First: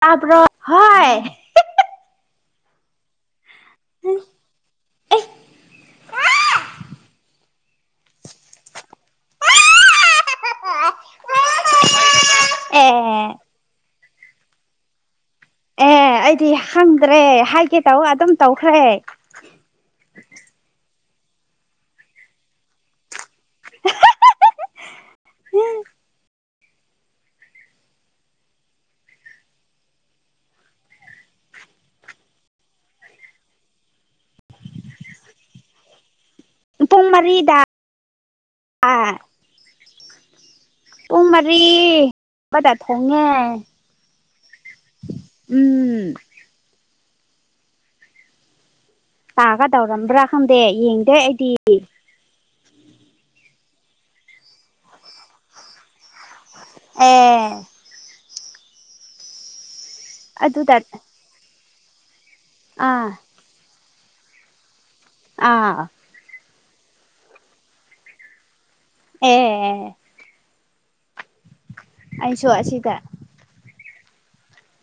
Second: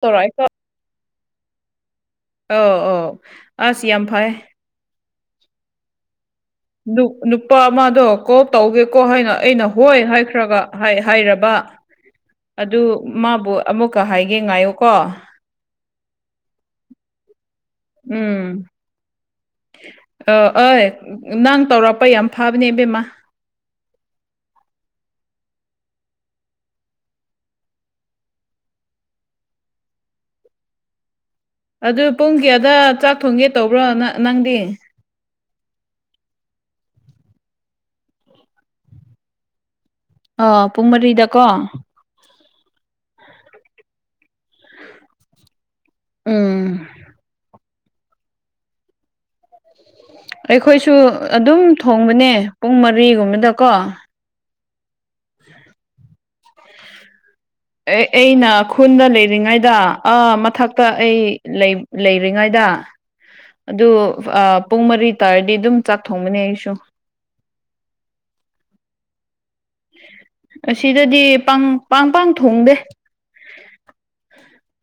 ꯇꯥꯕꯔꯣ ꯍꯣꯏ ꯑꯣ ꯑꯣ ꯑꯁ ꯌꯥꯝ ꯐꯥꯏ ꯅꯨꯄꯥ ꯑꯃꯗꯣ ꯀꯣ ꯇꯧꯒꯦꯀꯣ ꯍꯥꯏꯅ ꯑꯩꯅ ꯍꯣꯏ ꯍꯥꯏꯈ꯭ꯔꯒ ꯍꯥꯏꯔꯕ ꯑꯗꯨ ꯑꯦ ꯃꯥꯕꯨ ꯑꯃꯨꯛꯀ ꯍꯥꯏꯒꯦ ꯉꯥꯏꯌꯨꯀꯣ ꯑꯦ ꯑꯩꯗꯤ ꯍꯪꯗ꯭ꯔꯦ ꯍꯥꯏꯒꯦ ꯇꯧꯔꯒ ꯑꯗꯨꯝ ꯇꯧꯈ꯭ꯔꯦ ꯑꯣ ꯑꯣꯏ ꯅꯪ ꯇꯧꯔꯛꯄ ꯌꯥꯝ ꯐꯥꯕꯅꯦ ꯏꯕꯦꯝꯃꯥ ꯎꯝ ꯑꯗꯨ ꯄꯨꯡ ꯀꯌꯥꯗ ꯆꯥꯛ ꯊꯣꯡꯒꯦ ꯇꯧꯕ꯭ꯔ ꯅꯪ ꯅꯪꯗꯤ ꯄꯨꯡ ꯃꯔꯤꯗ ꯑꯥ ꯑ ꯄꯨꯡ ꯃꯔꯤꯗꯀꯣ ꯃꯔꯤ ꯕꯗ ꯊꯣꯡꯉꯦ ꯎꯝ ꯎꯝ ꯇꯥꯒꯗꯧꯔꯝꯕ꯭ꯔꯥ ꯈꯪꯗꯦ ꯑꯩꯈꯣꯏꯁꯨ ꯌꯦꯡꯗꯦ ꯑꯩꯗꯤ ꯑꯗꯨꯝ ꯊꯣꯡꯕꯅꯦ ꯄꯨꯡ ꯃꯔꯤꯒꯨꯝꯕꯗꯀꯣ ꯑꯦ ꯑꯦ ꯑꯩꯅ ꯈꯨꯟꯗ ꯂꯩꯔꯤꯉꯩꯗ ꯑꯥ ꯑꯗꯨꯗ ꯃꯊꯛꯇ ꯑꯩ ꯂꯩ ꯂꯩꯔꯤꯉꯩꯗ ꯑꯥ ꯑꯗꯨ ꯄꯨꯡ ꯃꯔꯤ ꯇꯥꯔꯗꯤ ꯑꯗꯨꯝ ꯑꯥ ꯆꯥꯛ ꯊꯣꯡꯕꯅꯦ ꯑꯩꯁꯨ ꯑꯦ ꯑꯦ ꯑꯁꯤꯗꯗꯤ ꯄꯡ ꯄꯥꯡ ꯄꯥꯡ ꯑꯩꯁꯨ ꯊꯣꯡꯗꯦ ꯑꯁꯤꯗ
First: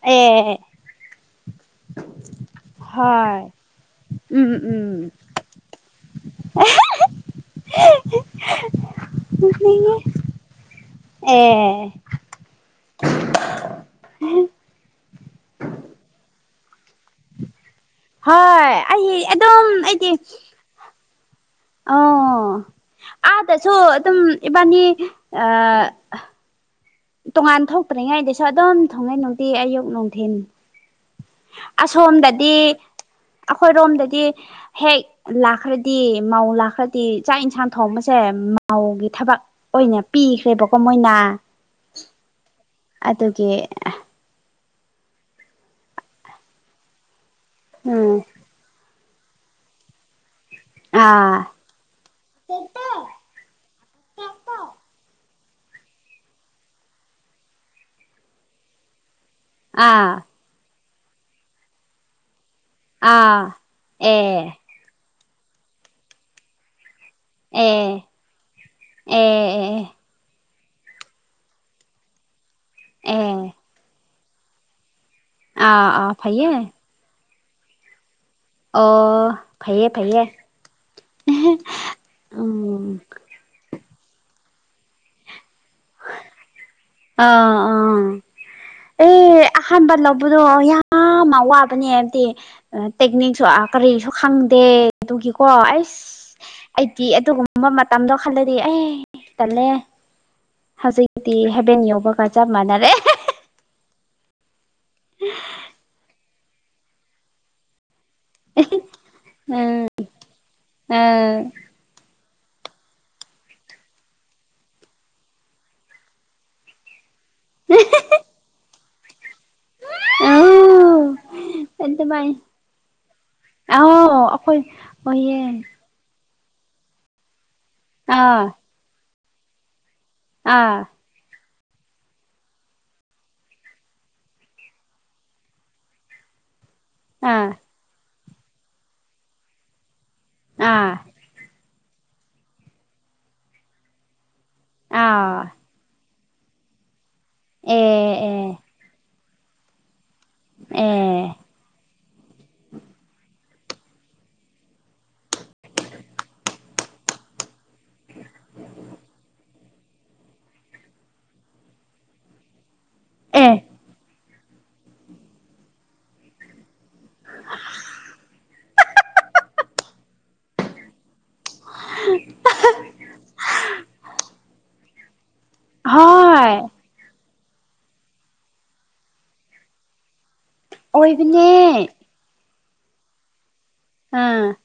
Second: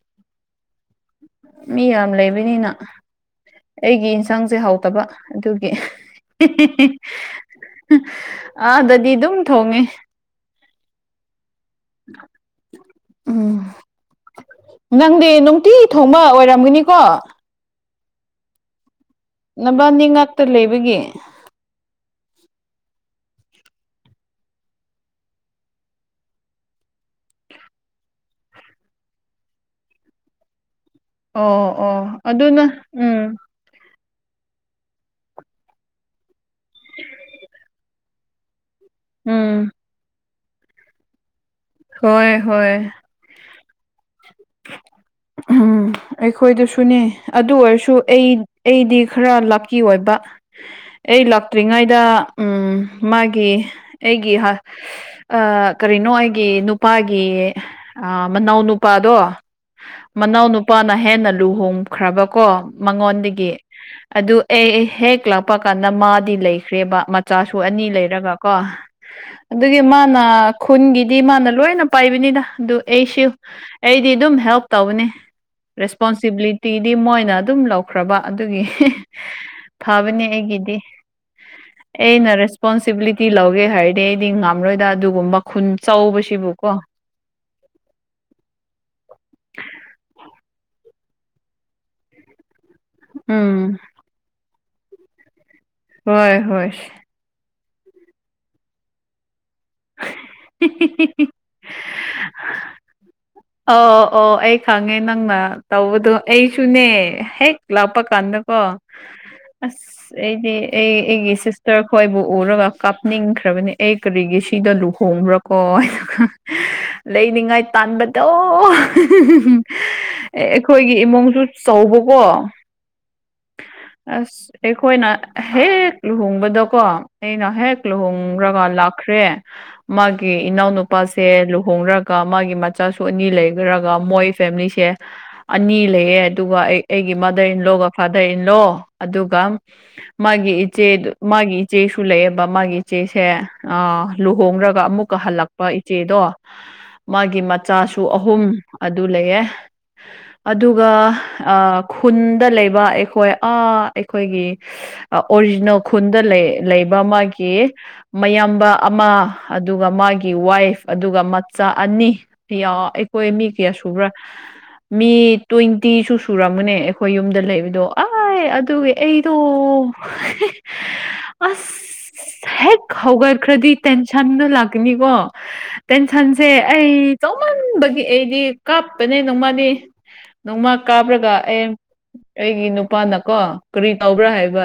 ꯑꯦ ꯃꯤ ꯌꯥꯝ ꯂꯩꯕꯅꯤꯅ ꯍꯣꯏ ꯑꯩꯒꯤ ꯎꯝ ꯌꯦꯟꯁꯥꯡꯁꯦ ꯎꯝ ꯍꯥꯎꯇꯕ ꯑꯗꯨꯒꯤ ꯑꯥꯗꯗꯤ ꯑꯗꯨꯝ ꯊꯣꯡꯉꯦ ꯑꯦ ꯑꯦ ꯎꯝ ꯅꯪꯗꯤ ꯅꯨꯡꯇꯤ ꯊꯣꯡꯕ ꯑꯣꯏꯔꯝꯒꯅꯤ ꯀꯣ ꯍꯣꯏ ꯑꯩ ꯑꯗꯨꯝ ꯅꯕꯥꯅꯤ ꯑꯩꯗꯤ ꯉꯥꯛꯇ ꯂꯩꯕꯒꯤ ꯑꯣ ꯑꯥꯗꯁꯨ ꯑꯗꯨꯝ ꯏꯕꯥꯅꯤ ꯑ ꯇꯣꯉꯥꯟ ꯊꯣꯛꯇ꯭ꯔꯤꯉꯩꯗꯁꯨ ꯑꯗꯨꯝ ꯊꯣꯡꯉꯩ ꯅꯨꯡꯇꯤ ꯑꯌꯨꯛ ꯅꯨꯡꯊꯤꯟ ꯑꯣ ꯑꯣ ꯑꯁꯣꯝꯗꯗꯤ ꯑꯗꯨꯅ ꯎꯝ ꯑꯩꯈꯣꯏꯔꯣꯝꯗꯗꯤ ꯍꯦꯛ ꯂꯥꯛꯈ꯭ꯔꯗꯤ ꯃꯧ ꯂꯥꯛꯈ꯭ꯔꯗꯤ ꯆꯥꯛ ꯏꯟꯁꯥꯡ ꯊꯣꯡꯕ ꯁꯦ ꯁꯦ ꯃꯧꯒꯤ ꯊꯕꯛ ꯎꯝ ꯑꯣꯏꯅ ꯄꯤꯈ꯭ꯔꯦꯕꯀꯣ ꯃꯣꯏꯅ ꯍꯣꯏ ꯍꯣꯏ ꯑꯗꯨꯒꯤ ꯎꯝ ꯑꯩꯈꯣꯏꯗꯁꯨꯅꯦ ꯑꯗꯨ ꯑꯣꯏꯔꯁꯨ ꯎꯝ ꯑꯩ ꯑꯩꯗꯤ ꯈꯔ ꯂꯛꯀꯤ ꯑꯣꯏꯕ ꯑꯩ ꯑꯥ ꯂꯛ ꯇ꯭ꯔꯤꯉꯩꯗ ꯃꯥꯒꯤ ꯑꯩꯒꯤ ꯑ ꯀꯔꯤꯅꯣ ꯑꯩꯒꯤ ꯅꯨꯄꯥꯒꯤ ꯃꯅꯥꯎ ꯑ ꯅꯨꯄꯥꯗꯣ ꯑꯥ ꯃꯅꯥꯎ ꯅꯨꯄꯥꯅ ꯍꯦꯟꯅ ꯂꯨꯍꯣꯡꯈ꯭ꯔꯕꯀꯣ ꯑꯥ ꯃꯉꯣꯟꯗꯒꯤ ꯑꯦ ꯑꯗꯨ ꯑꯦ ꯍꯦꯛ ꯂꯥꯛꯄ ꯀꯥꯟꯗ ꯃꯥꯗꯤ ꯂꯩꯈ꯭ꯔꯦꯕ ꯃꯥ ꯃꯆꯥꯁꯨ ꯑꯦ ꯑꯅꯤ ꯂꯩꯔꯒ ꯀꯣ ꯑꯦ ꯑꯗꯨꯒꯤ ꯑꯦ ꯃꯥꯅ ꯈꯨꯟꯒꯤꯗꯤ ꯃꯥꯅ ꯂꯣꯏꯅ ꯄꯥꯏꯕꯅꯤꯗ ꯑꯗꯨ ꯑꯩꯁꯨ ꯑꯦ ꯑꯩ ꯗꯤ ꯑꯗꯨꯝ ꯍꯦꯜꯞ ꯇꯧꯕꯅꯦ ꯑꯥ ꯑꯥ ꯐꯩꯌꯦ ꯔꯦꯁꯄꯣꯟꯁꯤꯕꯤꯂꯤꯇꯤꯗꯤ ꯃꯣꯏꯅ ꯑꯗꯨꯝ ꯂꯧ ꯈ꯭ꯔꯕ ꯑꯗꯨꯒꯤ ꯑꯣ ꯐꯩꯌꯦ ꯐꯩꯌꯦ ꯐꯕꯅꯦ ꯑꯩꯒꯤꯗꯤ ꯑꯩꯅ ꯎꯝ ꯔꯦꯁꯄꯣꯟꯁꯤꯕꯤꯂꯤꯇꯤ ꯂꯧꯒꯦ ꯍꯥꯏ ꯑꯩꯗꯤ ꯉꯥꯝꯔꯣꯏꯗ ꯑꯗꯨꯒꯨꯝꯕ ꯈꯨꯟ ꯆꯧꯕꯁꯤꯕꯨ ꯀꯣ ꯑ ꯑꯣ ꯑꯦ ꯑꯍꯥꯟꯕ ꯂꯧꯕ ꯌꯥꯝꯅ ꯋꯕꯅꯦ ꯍꯥꯏꯕꯗꯤ ꯇꯦꯛꯅꯤꯛꯁꯨ ꯎꯝ ꯑ ꯀꯔꯤꯁꯨ ꯈꯪꯗꯦ ꯑꯗꯨꯒꯤꯀꯣ ꯑꯩꯁ ꯍꯣꯏ ꯍꯣꯏ ꯑꯩꯗꯤ ꯑꯗꯨꯒꯨꯝ ꯃꯇꯝꯗꯣ ꯈꯜꯂꯗꯤ ꯑꯩ ꯇꯜꯂꯦ ꯍꯧꯖꯤꯛꯇꯤ ꯍꯦꯕꯦꯟ ꯌꯧꯕꯒ ꯆꯞ ꯃꯅꯥꯔꯦ ꯑꯣ ꯑꯣ ꯑꯩ ꯈꯪꯉꯦ ꯅꯪꯅ ꯇꯧꯕꯗꯨ ꯑꯩꯁꯨꯅꯦ ꯍꯦꯛ ꯂꯥꯛꯄꯥ ꯀꯥꯟꯗ ꯀꯣ ꯎꯝ ꯑꯁ ꯑꯩꯗꯤ ꯑꯩ ꯑꯩꯒꯤ ꯎꯝ ꯁꯤꯁ ꯇꯔ ꯈꯣꯏꯕꯨ ꯎꯔꯒ ꯀꯥꯞꯅꯤꯡꯈ꯭ꯔꯕꯅꯦ ꯑꯩ ꯀꯔꯤꯒꯤ ꯁꯤꯗ ꯂꯨꯍꯣꯡꯕ꯭ꯔꯥꯀꯣ ꯍꯥꯏꯅ ꯂꯩꯅꯤꯡꯉꯥꯏ ꯇꯥꯟꯕꯗꯣ ꯑꯦ ꯑꯧ ꯑꯩꯈꯣꯏꯒꯤ ꯏꯃꯨꯡꯁꯨ ꯆꯧꯎꯕꯀꯣ ꯑꯗꯨꯃꯥꯏ ꯑꯥꯎ ꯑꯁ ꯑꯩꯈꯣꯏ ꯑꯩꯈꯣꯏꯅ ꯑꯣꯏꯌꯦ ꯍꯦꯛ ꯂꯨꯍꯣꯡꯕꯗꯀꯣ ꯑꯩꯅ ꯍꯦꯛ ꯑꯥ ꯂꯨꯍꯣꯡꯒꯔꯒ ꯂꯥꯛꯈ꯭ꯔꯦ ꯃꯥꯒꯤ ꯑꯥ ꯏꯅꯥꯎꯅꯨꯄꯥꯁꯦ ꯂꯨꯍꯣꯡꯅꯔꯒ ꯃꯥꯒꯤ ꯃꯆꯥꯁꯨ ꯑꯅꯤ ꯂꯩꯈ꯭ꯔꯒ ꯃꯣꯏ ꯐꯦꯃꯤꯂꯤꯁꯦ ꯑꯅꯤ ꯂꯩꯌꯦ ꯑꯗꯨꯒ ꯑꯩ ꯑꯩꯒꯤ ꯑꯥ ꯃꯥꯗꯔ ꯏꯟꯂꯣꯒ ꯐꯥꯗꯔ ꯏꯟꯂꯣ ꯑꯗꯨꯒ ꯃꯥꯒꯤ ꯏꯆꯦ ꯑꯥ ꯃꯥꯒꯤ ꯏꯆꯦꯁꯨ ꯂꯩꯌꯦꯕ ꯃꯥꯒꯤ ꯏꯆꯦꯁꯦ ꯑ ꯂꯨꯍꯣꯡꯔꯒ ꯑꯃꯨꯛꯀ ꯑꯥ ꯍꯜꯂꯛꯄ ꯏꯆꯦꯗꯣ ꯃꯥꯒꯤ ꯑꯦ ꯃꯆꯥꯁꯨ ꯑꯍꯨꯝ ꯑꯦ ꯑꯗꯨ ꯂꯩꯌꯦ ꯑꯗꯨꯒ ꯑꯦ ꯑꯥ ꯈꯨꯟꯗ ꯂꯩꯕ ꯑꯩꯈꯣꯏ ꯑꯥ ꯑꯩꯈꯣꯏꯒꯤ ꯑꯣꯔꯤꯖꯤꯅꯦꯜ ꯈꯨꯟꯗ ꯂꯩ ꯂꯩꯕ ꯃꯥꯒꯤ ꯃꯌꯥꯝꯕ ꯑꯃ ꯑꯗꯨꯒ ꯃꯥꯒꯤ ꯋꯥꯏꯐ ꯑꯗꯨꯒ ꯃꯆꯥ ꯑꯅꯤ ꯌꯥ ꯑꯩꯈꯣꯏ ꯃꯤ ꯑꯦ ꯀꯌꯥ ꯁꯨꯕ꯭ꯔꯥ ꯃꯤ ꯇ꯭ꯋꯦꯟꯇꯤꯁꯨ ꯁꯨꯔꯝꯒꯅꯦ ꯑꯩꯈꯣꯏ ꯌꯨꯝꯗ ꯂꯩꯕꯗꯣ ꯑꯥꯢ ꯑꯗꯨꯒꯤ ꯑꯩꯗꯣ ꯑꯁ ꯍꯦꯛ ꯍꯧꯒꯠꯈ꯭ꯔꯗꯤ ꯇꯦꯟꯁꯟꯗ ꯂꯥꯛꯀꯅꯤꯀꯣ ꯇꯦꯟꯁꯟꯁꯦ ꯍꯣꯏ ꯑꯩ ꯆꯧꯃꯟꯕꯒꯤ ꯑꯩꯗꯤ ꯀꯥꯞꯄꯅꯦ ꯅꯣꯡꯃꯗꯤ ꯅꯣꯡꯃ ꯀꯥꯞꯔꯒ ꯑꯣꯏꯕꯅꯦ ꯑꯦ ꯑꯩꯒꯤ ꯅꯨꯄꯥꯅꯀꯣ ꯀꯔꯤ ꯇꯧꯕ꯭ꯔꯥ ꯑꯥ ꯍꯥꯏꯕ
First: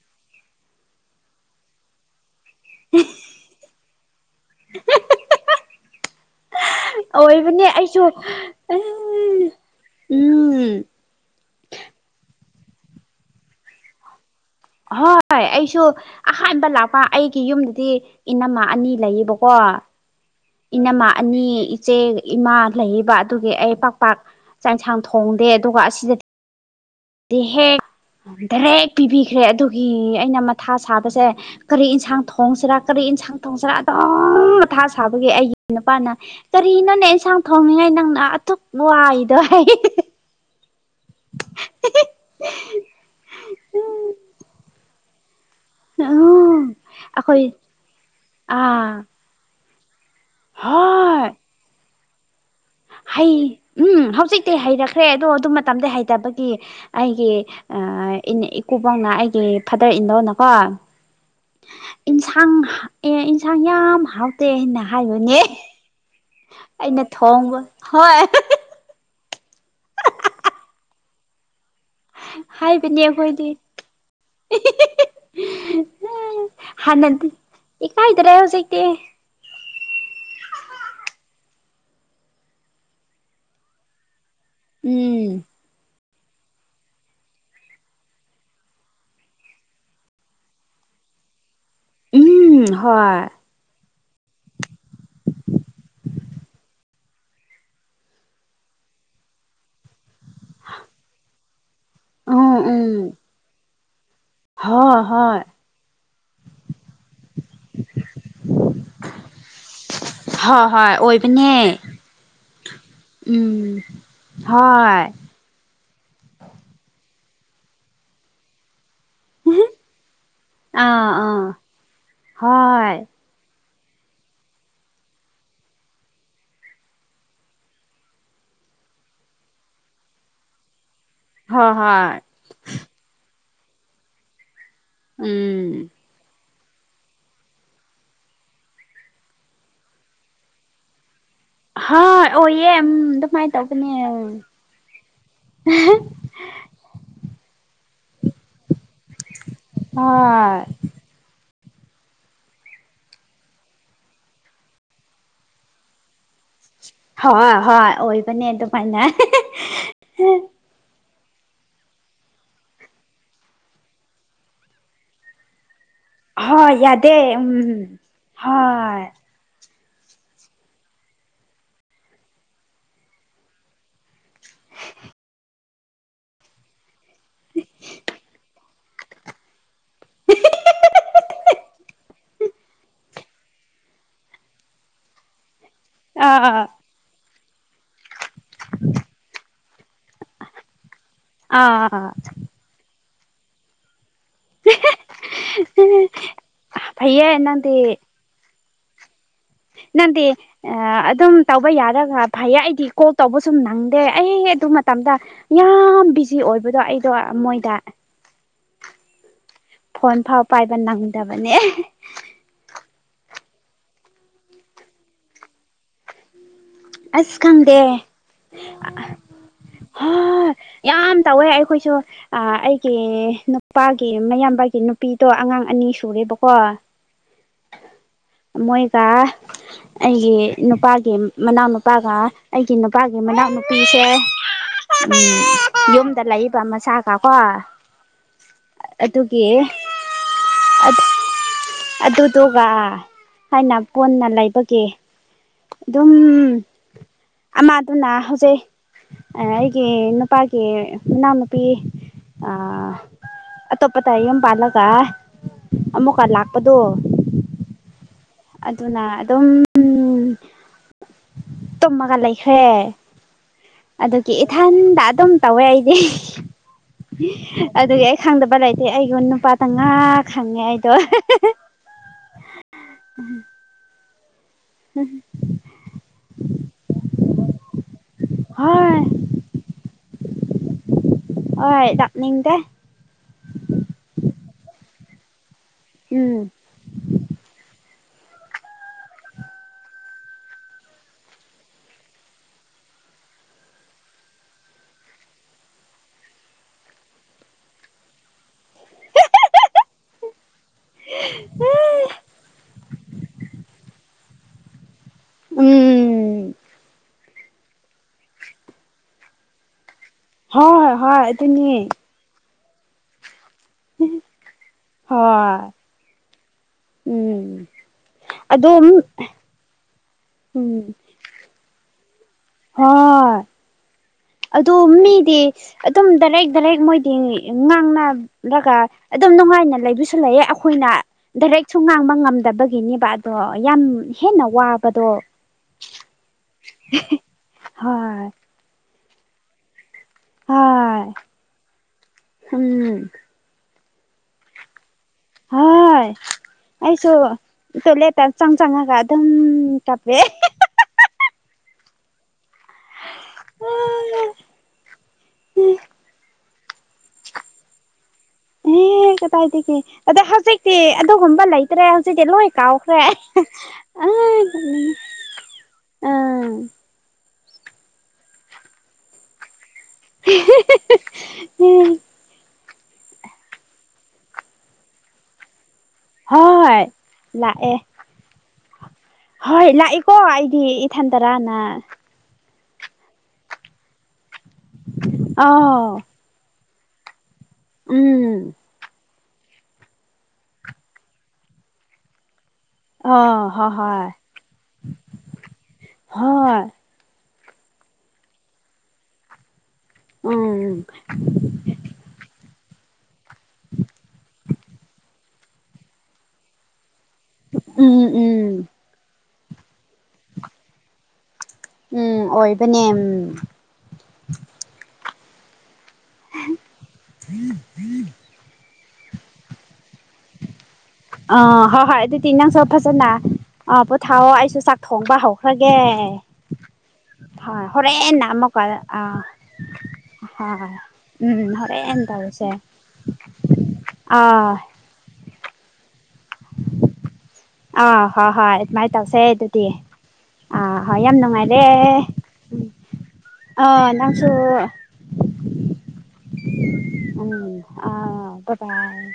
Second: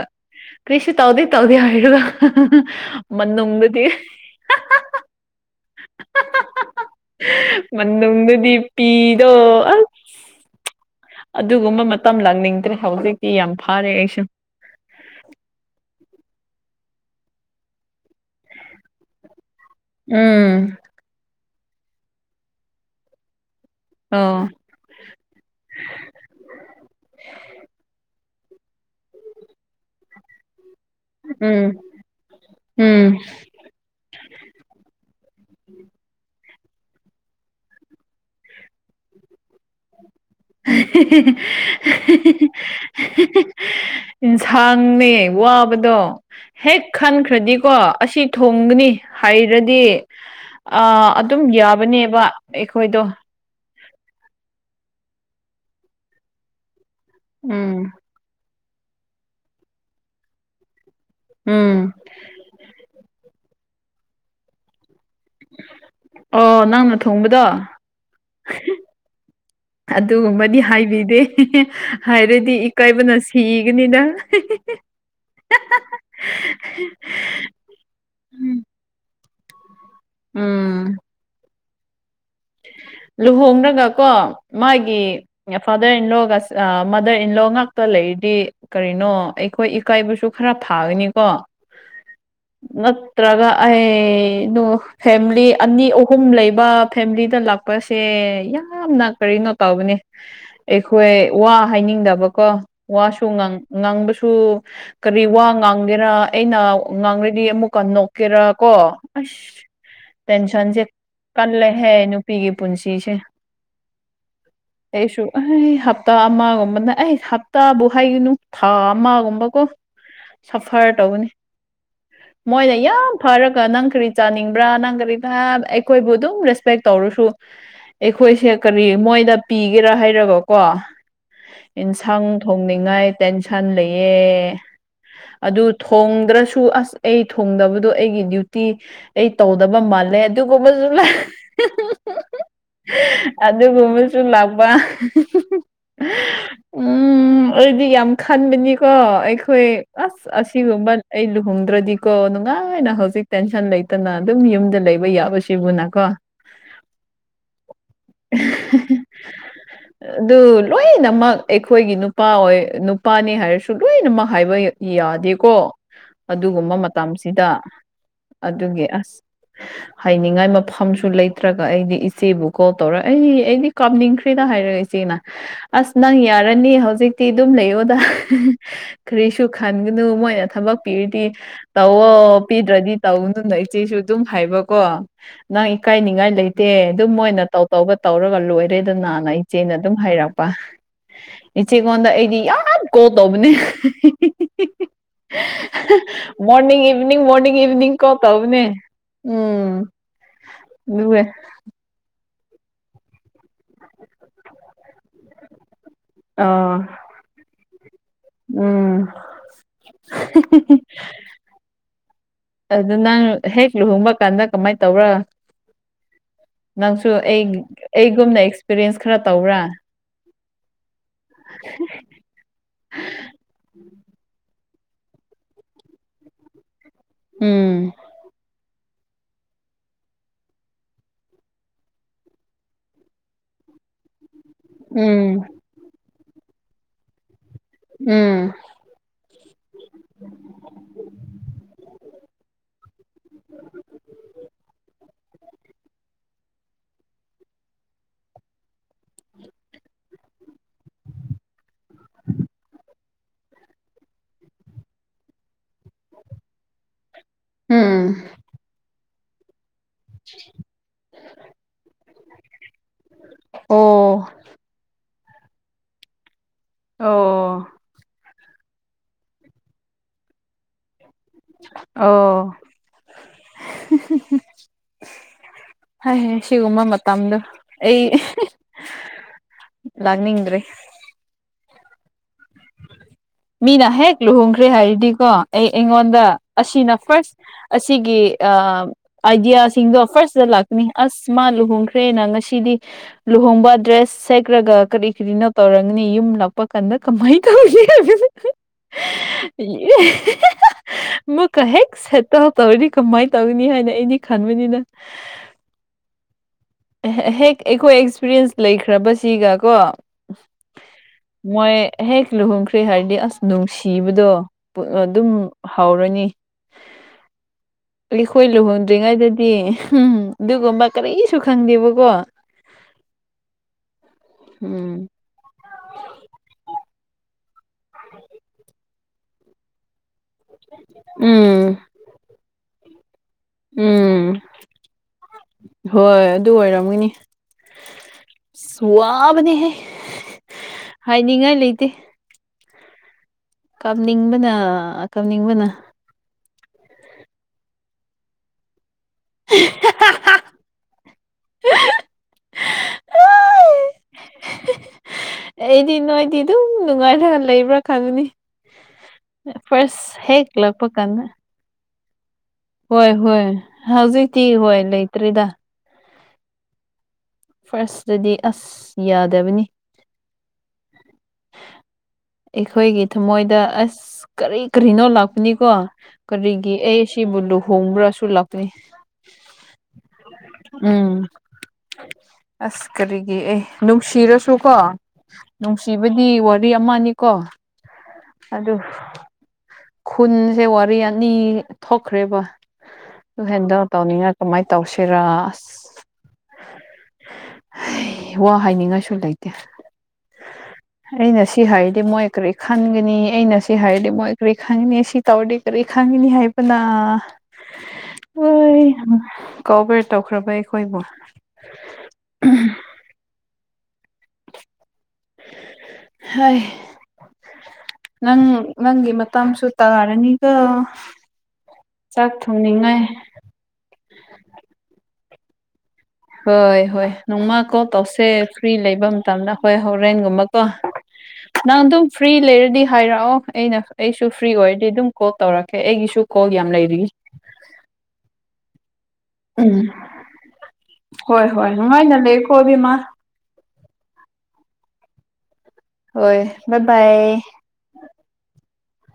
ꯀꯔꯤꯁꯨ ꯇꯧꯗꯦ ꯇꯧꯗꯦ ꯍꯥꯏꯕ ꯃꯅꯨꯡꯗꯗꯤ ꯑꯣꯏꯕꯅꯦ ꯑꯩꯁꯨ ꯃꯅꯨꯡꯗꯗꯤ ꯎꯝ ꯄꯤꯗꯣ ꯑ ꯑꯗꯨꯒꯨꯝꯕ ꯃꯇꯝ ꯂꯥꯡꯅꯤꯡꯗ꯭ꯔꯦ ꯍꯧꯖꯤꯛꯇꯤ ꯌꯥꯝ ꯐꯥꯔꯦ ꯑꯩꯁꯨ ꯑꯍꯣꯏ ꯑꯩꯁꯨ ꯑꯍꯥꯟꯕ ꯂꯥꯛꯄ ꯑꯩꯒꯤ ꯌꯨꯝꯗꯗꯤ ꯢꯅꯝꯃꯥ ꯑꯅꯤ ꯂꯩꯌꯦꯕꯀꯣ ꯎꯝ ꯏꯅꯝꯃꯥ ꯑꯅꯤ ꯏꯆꯦ ꯏꯃꯥ ꯂꯩꯌꯦꯕ ꯑꯗꯨꯒꯤ ꯑꯩ ꯄꯥꯛ ꯄꯥꯛ ꯑꯣ ꯆꯥꯛ ꯏꯟꯁꯥꯡ ꯊꯣꯡꯗꯦ ꯑꯗꯨꯒ ꯑꯁꯤꯗ ꯗꯤ ꯍꯦꯛ ꯗꯥꯏꯔꯦꯛ ꯄꯤꯕꯤꯈ꯭ꯔꯦ ꯑꯗꯨꯒꯤ ꯑꯩꯅ ꯃꯊꯥ ꯁꯥꯕ ꯁꯦ ꯎꯝ ꯀꯔꯤ ꯏꯟꯁꯥꯡ ꯊꯣꯡꯁꯤꯔꯥ ꯀꯔꯤ ꯎꯝ ꯏꯟꯁꯥꯡ ꯊꯣꯡꯁꯤꯔꯥ ꯃꯊꯥ ꯁꯥꯕꯒꯤ ꯑꯩꯒꯤ ꯅꯨꯄꯥꯅ ꯀꯔꯤꯅꯣꯅꯦ ꯏꯟꯁꯥꯡ ꯊꯣꯡꯅꯤꯡꯉꯥꯏ ꯅꯪꯅ ꯑꯗꯨꯛ ꯋꯥꯔꯤꯗꯣ ꯍꯥꯏ [unintelligible] ꯏꯟꯁꯥꯡꯅꯦ ꯋꯥ ꯗꯣ ꯍꯦꯛ ꯑꯩꯈꯣꯏ ꯈꯟꯈ꯭ꯔꯗꯤꯀꯣ ꯑꯁꯤ ꯊꯣꯡꯒꯅꯤ ꯑꯥ ꯍꯥꯏꯔꯗꯤ ꯑ ꯍꯣꯏ ꯑꯗꯨꯝ ꯌꯥꯕꯅꯦꯕ ꯑꯩꯈꯣꯏꯗꯣ ꯑꯩ ꯎꯝ ꯍꯧꯖꯤꯛꯇꯤ ꯍꯩꯔꯛꯈ꯭ꯔꯦ ꯑꯗꯣ ꯑꯗꯨ ꯃꯇꯝꯗ ꯍꯩꯇꯕꯒꯤ ꯑꯩꯒꯤ ꯎꯝ ꯑꯥ ꯏꯀꯨꯕꯣꯛꯅ ꯑꯩꯒꯤ ꯐꯥꯗꯔ ꯏꯅꯂꯣꯅꯀꯣ ꯎꯝ ꯏꯟꯁꯥꯡ ꯑꯦ ꯏꯟꯁꯥꯡ ꯌꯥꯝ ꯍꯥꯎ ꯇꯦꯅ ꯍꯥꯏꯕꯅꯦ ꯑꯣ ꯅꯪꯅ ꯑꯩꯅ ꯊꯣꯡꯕꯗꯣ ꯊꯣꯡꯕ ꯍꯣꯏ ꯑꯗꯨꯒꯨꯝꯕꯗꯤ ꯍꯥꯏꯕꯤꯗꯦ ꯍꯥꯏꯔꯗꯤ ꯍꯥꯏꯕꯅꯦ ꯏꯀꯥꯏꯕꯅ ꯑꯩꯈꯣꯏꯗꯤ ꯁꯤꯒꯅꯤꯗ ꯍꯥꯟꯅꯗꯤ [unintelligible] ꯏꯀꯥꯏꯗ꯭ꯔꯦ ꯍꯧꯖꯤꯀꯇꯤ ꯎꯝ ꯂꯨꯍꯣꯡꯔꯒꯀꯣ ꯃꯥꯒꯤ ꯎꯝ ꯐꯥꯗꯔ ꯏꯟꯂꯣꯒꯁ ꯃꯥꯗꯔ ꯏꯟꯂꯣ ꯉꯥꯛꯇ ꯂꯩꯔꯗꯤ ꯀꯔꯤꯅꯣ ꯑꯩꯈꯣꯏ ꯏꯀꯥꯏꯕꯁꯨ ꯈꯔ ꯐꯥꯒꯅꯤꯀꯣ ꯎꯝ ꯍꯣꯏ ꯅꯠꯇ꯭ꯔꯒ ꯑꯩ ꯅꫭ ꯐꯦꯝꯂꯤ ꯑꯅꯤ ꯑꯍꯨꯝ ꯂꯩꯕ ꯐꯦꯝꯂꯤꯗ ꯂꯥꯛꯄꯁꯦ ꯌꯥꯝꯅ ꯀꯔꯤꯅꯣ ꯇꯧꯕꯅꯦ ꯑꯩꯈꯣꯏ ꯋꯥ ꯍꯥꯏꯅꯤꯡꯗꯕꯀꯣ ꯎꯝ ꯎꯝ ꯋꯥꯁꯨ ꯉꯥꯡ ꯉꯥꯡꯕꯁꯨ ꯍꯣꯏ ꯀꯔꯤ ꯍꯣꯏ ꯋꯥ ꯉꯥꯡꯒꯦꯔ ꯑꯩꯅ ꯉꯥꯡꯔꯗꯤ ꯑꯃꯨꯛꯀ ꯅꯣꯛꯀꯦꯔ ꯀꯣ ꯑꯁ ꯍꯣꯏ ꯇꯦꯟꯁꯟꯁꯦ ꯍꯣꯏ ꯑꯣꯏꯕꯅꯦ ꯀꯜꯂꯦ [unintelligible] ꯅꯨꯄꯤꯒꯤ ꯄꯨꯟꯁꯤꯁꯦ ꯎꯝ ꯍꯣꯏ ꯑꯩꯁꯨ ꯑꯩ ꯍꯞꯇꯥ ꯑꯃꯒꯨꯝꯕꯅ ꯑꯩ ꯍꯞꯇꯥꯕꯨ ꯍꯥꯏꯒꯨꯅꯨ ꯊꯥ ꯑꯃꯒꯨꯝꯕꯀꯣ ꯁꯐꯔ ꯑꯥ ꯇꯧꯒꯅꯤ ꯑꯥ ꯃꯣꯏꯅ ꯍꯣꯏ ꯌꯥꯝ ꯐꯔꯒ ꯅꯪ ꯀꯔꯤ ꯆꯥꯅꯤꯡꯕ꯭ꯔ ꯅꯪ ꯀꯔꯤ [unintelligible] ꯑꯩꯈꯣꯏꯕꯨ ꯗꯨꯝ ꯔꯦꯁ ꯄꯦꯛ ꯇꯧꯔꯁꯨ ꯑꯩꯈꯣꯏꯁꯦ ꯀꯔꯤ ꯃꯣꯏꯗ ꯄꯤꯒꯦꯔ ꯍꯥꯏꯔꯒꯀꯣ ꯍꯣꯏ ꯍꯣꯏ ꯏꯟꯁꯥꯡ ꯊꯣꯡꯅꯤꯡꯉꯥꯏ ꯇꯦꯟꯁꯟ ꯂꯩꯌꯦ ꯑꯗꯨ ꯎꯝ ꯊꯣꯡꯗ꯭ꯔꯁꯨ ꯑꯁ ꯑꯩ ꯊꯨꯡꯗꯕꯗꯣ ꯑꯩꯒꯤ ꯗ꯭ꯌꯨꯇꯤ ꯑꯩ ꯇꯧꯗꯕ ꯃꯥꯜꯂꯦ ꯑꯗꯨꯒꯨꯝꯕꯁꯨ [unintelligible] ꯍꯣꯏ [unintelligible] ꯑꯣꯏꯌꯦ ꯎꯝ ꯑꯗꯨꯃꯥꯏꯅ ꯇꯧꯕꯅꯦ ꯑꯗꯨꯒꯨꯝꯕꯁꯨ ꯂꯥꯛꯄ [unintelligible] ꯎꯝ ꯑꯩꯗꯤ ꯌꯥꯝ ꯈꯟꯕꯅꯤꯀꯣ ꯑꯩꯈꯣꯏ ꯑꯁ ꯍꯣꯏ ꯑꯁꯤꯒꯨꯝꯕ ꯑꯩ ꯂꯨꯍꯣꯡꯗ꯭ꯔꯗꯤꯀꯣ ꯅꯨꯡꯉꯥꯏꯅ ꯍꯧꯖꯤꯛ ꯇꯦꯟꯁꯟ ꯂꯩꯇꯅ ꯑꯗꯨꯝ ꯌꯨꯝꯗ ꯂꯩꯕ ꯌꯥꯕꯁꯤꯕꯨꯅꯀꯣ [unintelligible] ꯍꫭꯏ ꯑꯣꯏꯕꯅꯦ ꯑꯗꯨꯃꯥꯏꯅ ꯑꯗꯨ [unintelligible] ꯂꯣꯏꯅꯃꯛ ꯑꯩꯈꯣꯏꯒꯤ ꯅꯨꯄꯥ ꯑꯣꯏ ꯅꯨꯄꯥꯅꯤ ꯍꯥꯏꯔꯁꯨ ꯂꯣꯏꯅꯃꯛ ꯍꯥꯏꯕ ꯌꯥꯗꯦꯀꯣ ꯑꯗꯨꯒꯨꯝꯕ ꯍꯣꯏ ꯌꯥꯗꯦ ꯃꯇꯝꯁꯤꯗ ꯎꯝ ꯑꯗꯨꯒꯤ ꯍꯣꯏ ꯑꯁ ꯍꯥꯏꯅꯤꯡꯉꯥꯏ ꯃꯐꯝꯁꯨ ꯂꯩ ꯇ꯭ꯔꯒ ꯑꯩꯗꯤ ꯏꯆꯦꯕꯨ ꯀꯣꯜ ꯇꯧꯔ ꯑꯩ ꯑꯩꯗꯤ ꯀꯞꯅꯤꯡꯈ꯭ꯔꯦꯗ ꯍꯥꯏꯔꯒ ꯏꯆꯦꯅ ꯑꯁ ꯅꯪ ꯌꯥꯔꯅꯤ ꯍꯧꯖꯤꯛꯇꯤ ꯑꯗꯨꯝ ꯂꯩꯌꯨꯗ [unintelligible] ꯀꯔꯤꯁꯨ ꯈꯟꯒꯅꯨ ꯃꯣꯏꯅ ꯊꯕꯛ ꯄꯤꯔꯗꯤ ꯇꯧꯋꫭ ꯄꯤꯗ꯭ꯔꯗꯤ ꯇꯧꯅꯨꯅ ꯏꯆꯦꯁꯨ ꯑꯗꯨꯝ ꯍꯥꯏꯕꯀꯣ ꯅꯪ ꯏꯀꯥꯏ ꯅꯤꯡꯉꯥꯏ ꯂꯩꯇꯦ ꯑꯥ ꯑꯗꯨꯝ ꯃꯣꯏꯅ ꯇꯧ ꯇꯧꯒ ꯇꯧꯔꯒ ꯂꯣꯏꯔꯦꯗꯅꯅ ꯏꯆꯦꯅ ꯑꯗꯨꯝ ꯍꯥꯏꯔꯛꯄ ꯏꯆꯦ ꯀꯣꯟꯗ ꯑꯥ ꯑꯩꯗꯤ ꯌꯥꯝ ꯀꯣꯜ ꯇꯧꯕꯅꯦ [unintelligible] [unintelligible] ꯃꯣꯔꯅꯤꯡ ꯏꯚꯅꯤꯡ ꯐꯩꯌꯦ ꯃꯣꯔꯅꯤꯡ ꯅꯪꯗꯤ ꯏꯚꯅꯤꯡ ꯀꯣꯜ ꯇꯧꯕꯅꯦ ꯎꯝ ꯅꯪꯗꯤ ꯑꯗꯨꯒ ꯑꯗꯨꯝ ꯇꯧꯕ ꯌꯥꯔꯒ ꯐꯩꯌꯦ ꯑꯩꯗꯤ ꯀꯣꯜ ꯇꯧꯕ ꯁꯨ ꯅꯪꯗꯦ ꯑꯩ ꯑꯗꯨ ꯃꯇꯝꯗ ꯌꯥꯝ ꯕꯤꯖꯤ ꯑꯥ ꯑꯣꯏꯕꯗꯣ ꯑꯩꯗꯣ ꯃꯣꯏꯗ ꯎꯝ ꯐꯣꯟ ꯐꯥꯎ ꯄꯥꯏꯕ ꯅꯪꯗꯕꯅꯦ ꯑꯗꯨ ꯅꯪ ꯍꯦꯛ ꯂꯨꯍꯣꯡꯕ ꯀꯥꯟꯗ ꯀꯃꯥꯏ ꯇꯧꯕ꯭ꯔ [inaudible] ꯅꯪꯁꯨ ꯑꯁ ꯑꯩ ꯈꯪꯗꯦ ꯑꯩꯒꯨꯝꯅ ꯑꯦꯛꯁꯄꯤꯔꯤꯌꯦꯟꯁ ꯈꯔ ꯇꯧꯕ꯭ꯔ ꯍꯣꯏ ꯌꯥꯝ ꯇꯧꯋꯦ ꯑꯩꯈꯣꯏꯁꯨ ꯑꯥ ꯑꯩꯒꯤ ꯅꯨꯄꯥꯒꯤ ꯃꯌꯥꯝꯕꯒꯤ ꯅꯨꯄꯤꯗꯣ ꯑꯉꯥꯡ ꯑꯅꯤ ꯁꯨꯔꯦꯕꯀꯣ [inaudible] ꯎꯝ ꯃꯣꯏꯒ ꯑꯩꯒꯤ ꯅꯨꯄꯥꯒꯤ ꯃꯅꯥꯎꯅꯨꯄꯥꯒ ꯑꯩꯒꯤ ꯅꯨꯄꯥꯒꯤ ꯃꯅꯥꯎꯅꯨꯄꯤꯁꯦ ꯎꯝ [unintelligible] ꯌꯨꯝꯗ ꯂꯩꯏꯕ ꯃꯆꯥꯀꯥ ꯀꯣ ꯎꯝ ꯑꯗꯨꯒꯤ ꯑꯗꯨꯗꯨꯒ ꯍꯥꯏꯅ ꯀꯣꯟꯅ ꯂꯩꯕꯒꯤ ꯑꯗꯨꯝ ꯑꯃꯗꯨꯅ ꯍꯧꯖꯤꯛ ꯑꯩꯒꯤ ꯅꯨꯄꯥꯒꯤ ꯃꯅꯥꯎꯅꯨꯄꯤ ꯑꯇꯣꯞꯄꯇ ꯌꯨꯝ ꯄꯥꯜꯂꯒ ꯑꯃꯨꯛꯀ ꯂꯥꯛꯄꯗꯨ ꯎꯝ ꯑꯗꯨꯅ ꯑꯗꯨꯝ ꯇꯨꯝꯃꯒ ꯂꯩꯈ꯭ꯔꯦ ꯑꯣ ꯑꯗꯨꯒꯤ ꯏꯊꯟꯗ ꯑꯗꯨꯝ ꯇꯧꯋꯦ ꯑꯩꯗꯤ ꯑꯣ ꯑꯗꯨꯒꯤ ꯑꯩ ꯈꯪꯗꯕ ꯂꯩꯇꯦ ꯑꯩꯉꯣꯟ ꯅꯨꯄꯥꯗ ꯉꯥꯛ ꯁꯪꯉꯦ ꯑꯩꯗꯣ ꯑꯣ ꯍꯥꯏ ꯍꯥꯏ ꯁꯤꯒꯨꯝꯕ ꯃꯇꯝꯗꯣ ꯑꯩ ꯍꯣꯏ ꯂꯥꯛꯅꯤꯡꯗ꯭ꯔꯦ ꯍꯣꯏ ꯂꯥꯛꯅꯤꯡꯗꯦ ꯃꯤꯅ ꯍꯦꯛ ꯂꯨꯍꯣꯡꯈ꯭ꯔꯦ ꯍꯥꯏꯔꯗꯤꯀꯣ ꯑꯩ ꯑꯩꯉꯣꯟꯗ ꯎꯝ ꯑꯁꯤꯅ ꯐꯥꯔ꯭ꯁ ꯑꯁꯤꯒꯤ ꯑꯥ ꯑꯥꯏꯗꯤꯌꯥꯁꯤꯡꯗꯣ ꯐꯥꯔꯁꯇ ꯂꯥꯛꯀꯅꯤ ꯑꯁ ꯃꯥ ꯂꯨꯍꯣꯡꯈ꯭ꯔꯦꯅ ꯉꯁꯤꯗꯤ ꯂꯨꯍꯣꯡꯕ ꯗ꯭ꯔꯦꯁ ꯁꯦꯠꯈ꯭ꯔꯒ ꯀꯔꯤ ꯀꯔꯤꯅꯣ ꯇꯧꯔꯒꯅꯤ ꯌꯨꯝ ꯂꯥꯛꯄ ꯀꯥꯟꯗ ꯀꯃꯥꯏ ꯇꯧꯅꯤ ꯃꯨꯛꯀ ꯍꯦꯛ ꯁꯦꯠꯇꯜ ꯇꯧꯔꯗꯤ ꯀꯃꯥꯏꯅ ꯇꯧꯅꯤ ꯍꯥꯏꯅ ꯑꯩꯗꯤ ꯈꯟꯕꯅꯤꯅ ꯎꯝ ꯍꯦꯛ ꯑꯩꯈꯣꯏ ꯑꯦꯛꯁꯄꯤꯔꯤꯌꯦꯟ꯭ꯁ ꯂꯩꯈ꯭ꯔꯕꯁꯤꯒ ꯀꯣ ꯍꯣꯏ ꯍꯣꯏ ꯑꯗꯨꯅꯤ ꯃꯣꯏ ꯍꯦꯛ ꯂꯨꯍꯣꯡꯈ꯭ꯔꯦ ꯍꯥꯏꯔꯗꯤ ꯑꯁ ꯅꯨꯡꯁꯤꯕꯗꯣ ꯑꯗꯨꯝ ꯍꯣꯏ ꯍꯥꯎꯔꯅꯤ ꯎꯝ ꯑꯩꯈꯣꯏ ꯑꯗꯨꯝ ꯂꯨꯍꯣꯡꯗ꯭ꯔꯤꯉꯩꯗꯗꯤ ꯎꯝ ꯎꯝ ꯑꯗꯨꯒꯨꯝꯕ ꯀꯔꯤ ꯁꯨ ꯈꯪꯗꯦꯕꯀꯣ ꯍꯣꯏ ꯑꯗꯨ ꯎꯝ ꯃꯤꯗꯤ ꯑꯗꯨꯝ ꯗꯥꯏꯔꯦꯛ ꯗꯥꯏꯔꯦꯛ ꯃꯣꯏꯗꯤ ꯉꯥꯡꯅꯔꯒ ꯑꯗꯨꯝ ꯅꯨꯡꯉꯥꯏꯅ ꯂꯩꯕꯁꯨ ꯂꯩꯌꯦ ꯑꯩꯈꯣꯏꯅ ꯗꯥꯏꯔꯦꯛ ꯎꯝ ꯁꯨꯡ ꯉꯥꯡꯕ ꯉꯝꯗꯕꯒꯤꯅꯦꯕ ꯑꯗꯣ ꯌꯥꯝ ꯎꯝ ꯍꯦꯟꯅ ꯋꯥꯕꯗꯣ ꯍꯣꯏ ꯑꯗꯨ ꯑꯣꯏꯔꯝꯒꯅꯤ ꯍꯣꯏ ꯑꯁ ꯋꯥꯕꯅꯦꯍ ꯍꯥꯏꯅꯤꯡꯉꯥꯏ ꯂꯩꯇꯦ ꯍꯝ ꯀꯥꯞꯅꯤꯡꯕꯅ ꯀꯥꯞꯅꯤꯡꯕꯅ ꯍꯣꯏ ꯑꯩꯁꯨ ꯇꯣꯏꯂꯦꯠꯇ ꯆꯪ ꯆꯪꯉꯒ ꯑꯗꯨꯝ ꯀꯞꯄꯦ ꯑꯩꯗꯤ ꯅꯣꯏꯗ ꯑꯗꯨꯝ ꯅꯨꯡꯉꯥꯏꯅ ꯂꯩꯕ꯭ꯔꯥ ꯈꯟꯕꯅꯤ ꯑꯦ ꯀꯗꯥꯏꯒꯤ ꯑꯗ ꯍꯧꯖꯤꯛꯇꯤ ꯂꯥꯛꯄ ꯀꯥꯟꯗ ꯑꯗꯨꯒꯨꯝꯕ ꯂꯩꯇ꯭ꯔꯦ ꯍꯧꯖꯤꯛꯇꯤ ꯂꯣꯏ ꯀꯥꯎꯈ꯭ꯔꯦ ꯍꯣꯏ ꯍꯣꯏ ꯍꯧꯖꯤꯛꯇꯤ ꯍꯣꯏ ꯑꯗꯨꯗꯨꯒꯤ ꯂꯩꯇ꯭ꯔꯤꯗ ꯑꯥ ꯐꯥꯔ꯭ꯁꯇꯗꯤ ꯑꯁ ꯌꯥꯗꯕꯅꯤ ꯎꯝ ꯑꯩꯈꯣꯏꯒꯤ ꯊꯥꯃꯣꯏꯗ ꯑꯁ ꯀꯔꯤ ꯀꯔꯤꯅꯣ ꯂꯥꯛꯄꯅꯤꯀꯣ ꯀꯔꯤꯒꯤ ꯍꯣꯏ ꯑꯩ ꯁꯤꯕꯨ ꯂꯥꯛꯑꯦ ꯂꯨꯍꯣꯡꯕ꯭ꯔꯥꯁꯨ ꯂꯥꯛꯇꯅꯤ ꯍꯣꯏ ꯂꯥꯛꯏꯀꯣ ꯑꯩꯗꯤ ꯏꯊꯟꯇꯔꯥꯅ ꯑꯁ ꯀꯔꯤꯒꯤ ꯑꯦ ꯅꯨꯡꯁꯤꯔꯁꯨ ꯀꯣ ꯅꯨꯡꯁꯤ ꯑꯥꯎ ꯗꯤ ꯋꯥꯔꯤ ꯑꯃꯅꯤꯀꯣ ꯎꯝ ꯑꯗꯨ ꯈꯨꯟꯁꯦ ꯋꯥꯔꯤ ꯑꯅꯤ ꯊꯣꯛꯈ꯭ꯔꯦꯕ꯫ ꯑ ꯗꯨ ꯍꯣꯏ ꯍꯦꯟꯗꯜ ꯍꯣꯏ ꯇꯧꯅꯤꯡꯉꯥꯢ ꯀꯃꯥꯏ ꯇꯧꯁꯤꯔꯥ ꯑꯁ ꯍꯣꯏ ꯍꯩ ꯋꯥ ꯍꯥꯏꯅꯤꯡꯉꯥꯏꯁꯨ ꯂꯩꯇꯦ꯫ ꯎꯝ ꯑꯩꯅ ꯁꯤ ꯍꯥꯏꯔꯗꯤ ꯃꯣꯏ ꯀꯔꯤ ꯈꯟꯒꯅꯤ ꯑꯩꯅ ꯁꯤ ꯍꯥꯏꯔꯗꯤ ꯃꯣꯏ ꯀꯔꯤ ꯈꯟꯒꯅꯤ ꯁꯤ ꯇꯧꯔꯗꯤ ꯀꯔꯤ ꯈꯪꯉꯤꯅꯤ ꯍꯥꯏꯕꯅ꯫ ꯎꯝ ꯎꯝ ꯑꯣꯢ ꯍ ꯀꯣꯕꯔ ꯇꯧꯈ꯭ꯔꯕ ꯑꯩꯈꯣꯏꯕꯨ꯫ ꯎꯝ ꯑꯣꯏꯕꯅꯦꯝ꯫ ꯍꯩ ꯅꯪ ꯅꯪꯒꯤ ꯃꯇꯝꯁꯨ ꯇꯥꯔꯅꯤꯒ꯫ ꯑꯥ ꯍꯣꯏ ꯍꯣꯏ ꯑꯗꯨ ꯅꯪꯁꯨ ꯐꯁꯅ ꯑꯥ ꯄꯣꯊꯥꯎꯑꯣ ꯑꯩꯁꯨ ꯆꯥꯛ ꯊꯣꯡꯕ ꯍꯧꯈ꯭ꯔꯒꯦ꯫ ꯍꯣꯏ ꯍꯣꯏ ꯅꯣꯡꯃ ꯍꯣꯏ ꯀꯣꯜ ꯍꯣꯔꯦꯟꯅ ꯇꯧꯁꯦ ꯑꯃꯨꯛꯀ ꯐ꯭ꯔꯤ ꯂꯩꯕ ꯑꯥ ꯃꯇꯝꯗ ꯍꯣꯏ ꯍꯧꯔꯦꯟꯒꯨꯝꯕꯀꯣ꯫ ꯍꯣꯏ ꯎꯝ ꯅꯪ ꯍꯣꯔꯦꯟ ꯑꯗꯨꯝ ꯐ꯭ꯔꯤ ꯇꯧꯔꯁꯦ ꯂꯩꯔꯗꯤ ꯍꯥꯏꯔꯛꯑꯣ ꯑꯩꯅ ꯑꯩꯁꯨ ꯐ꯭ꯔꯤ ꯑꯥ ꯑꯣꯏꯔꯗꯤ ꯑꯗꯨꯝ꯫ ꯀꯣꯜ ꯇꯧꯔꯛꯀꯦ ꯑꯩꯒꯤꯁꯨ ꯀꯣꯜ ꯌꯥꯝ ꯂꯩꯔꯤ꯫ ꯑ ꯍꯣꯢ ꯍꯣꯏ ꯑꯗꯨꯃꯥꯥꯏ ꯇꯧꯁꯦ꯫ ꯑꯗꯨꯗꯤ ꯎꯝ ꯑꯥ ꯍꯣꯏ ꯌꯥꯝ ꯅꯨꯡꯉꯥꯏꯔꯦ ꯍꯣꯏ ꯅꯨꯡꯉꯥꯏꯅ ꯂꯩꯀꯣ ꯎꯝ꯫ ꯏꯕꯦꯝꯃ ꯑꯥ ꯅꯪꯁꯨ ꯍꯣꯏ ꯕꯥ ꯕꯥꯏ꯫ ꯑ ꯕ ꯕꯥꯢ꯫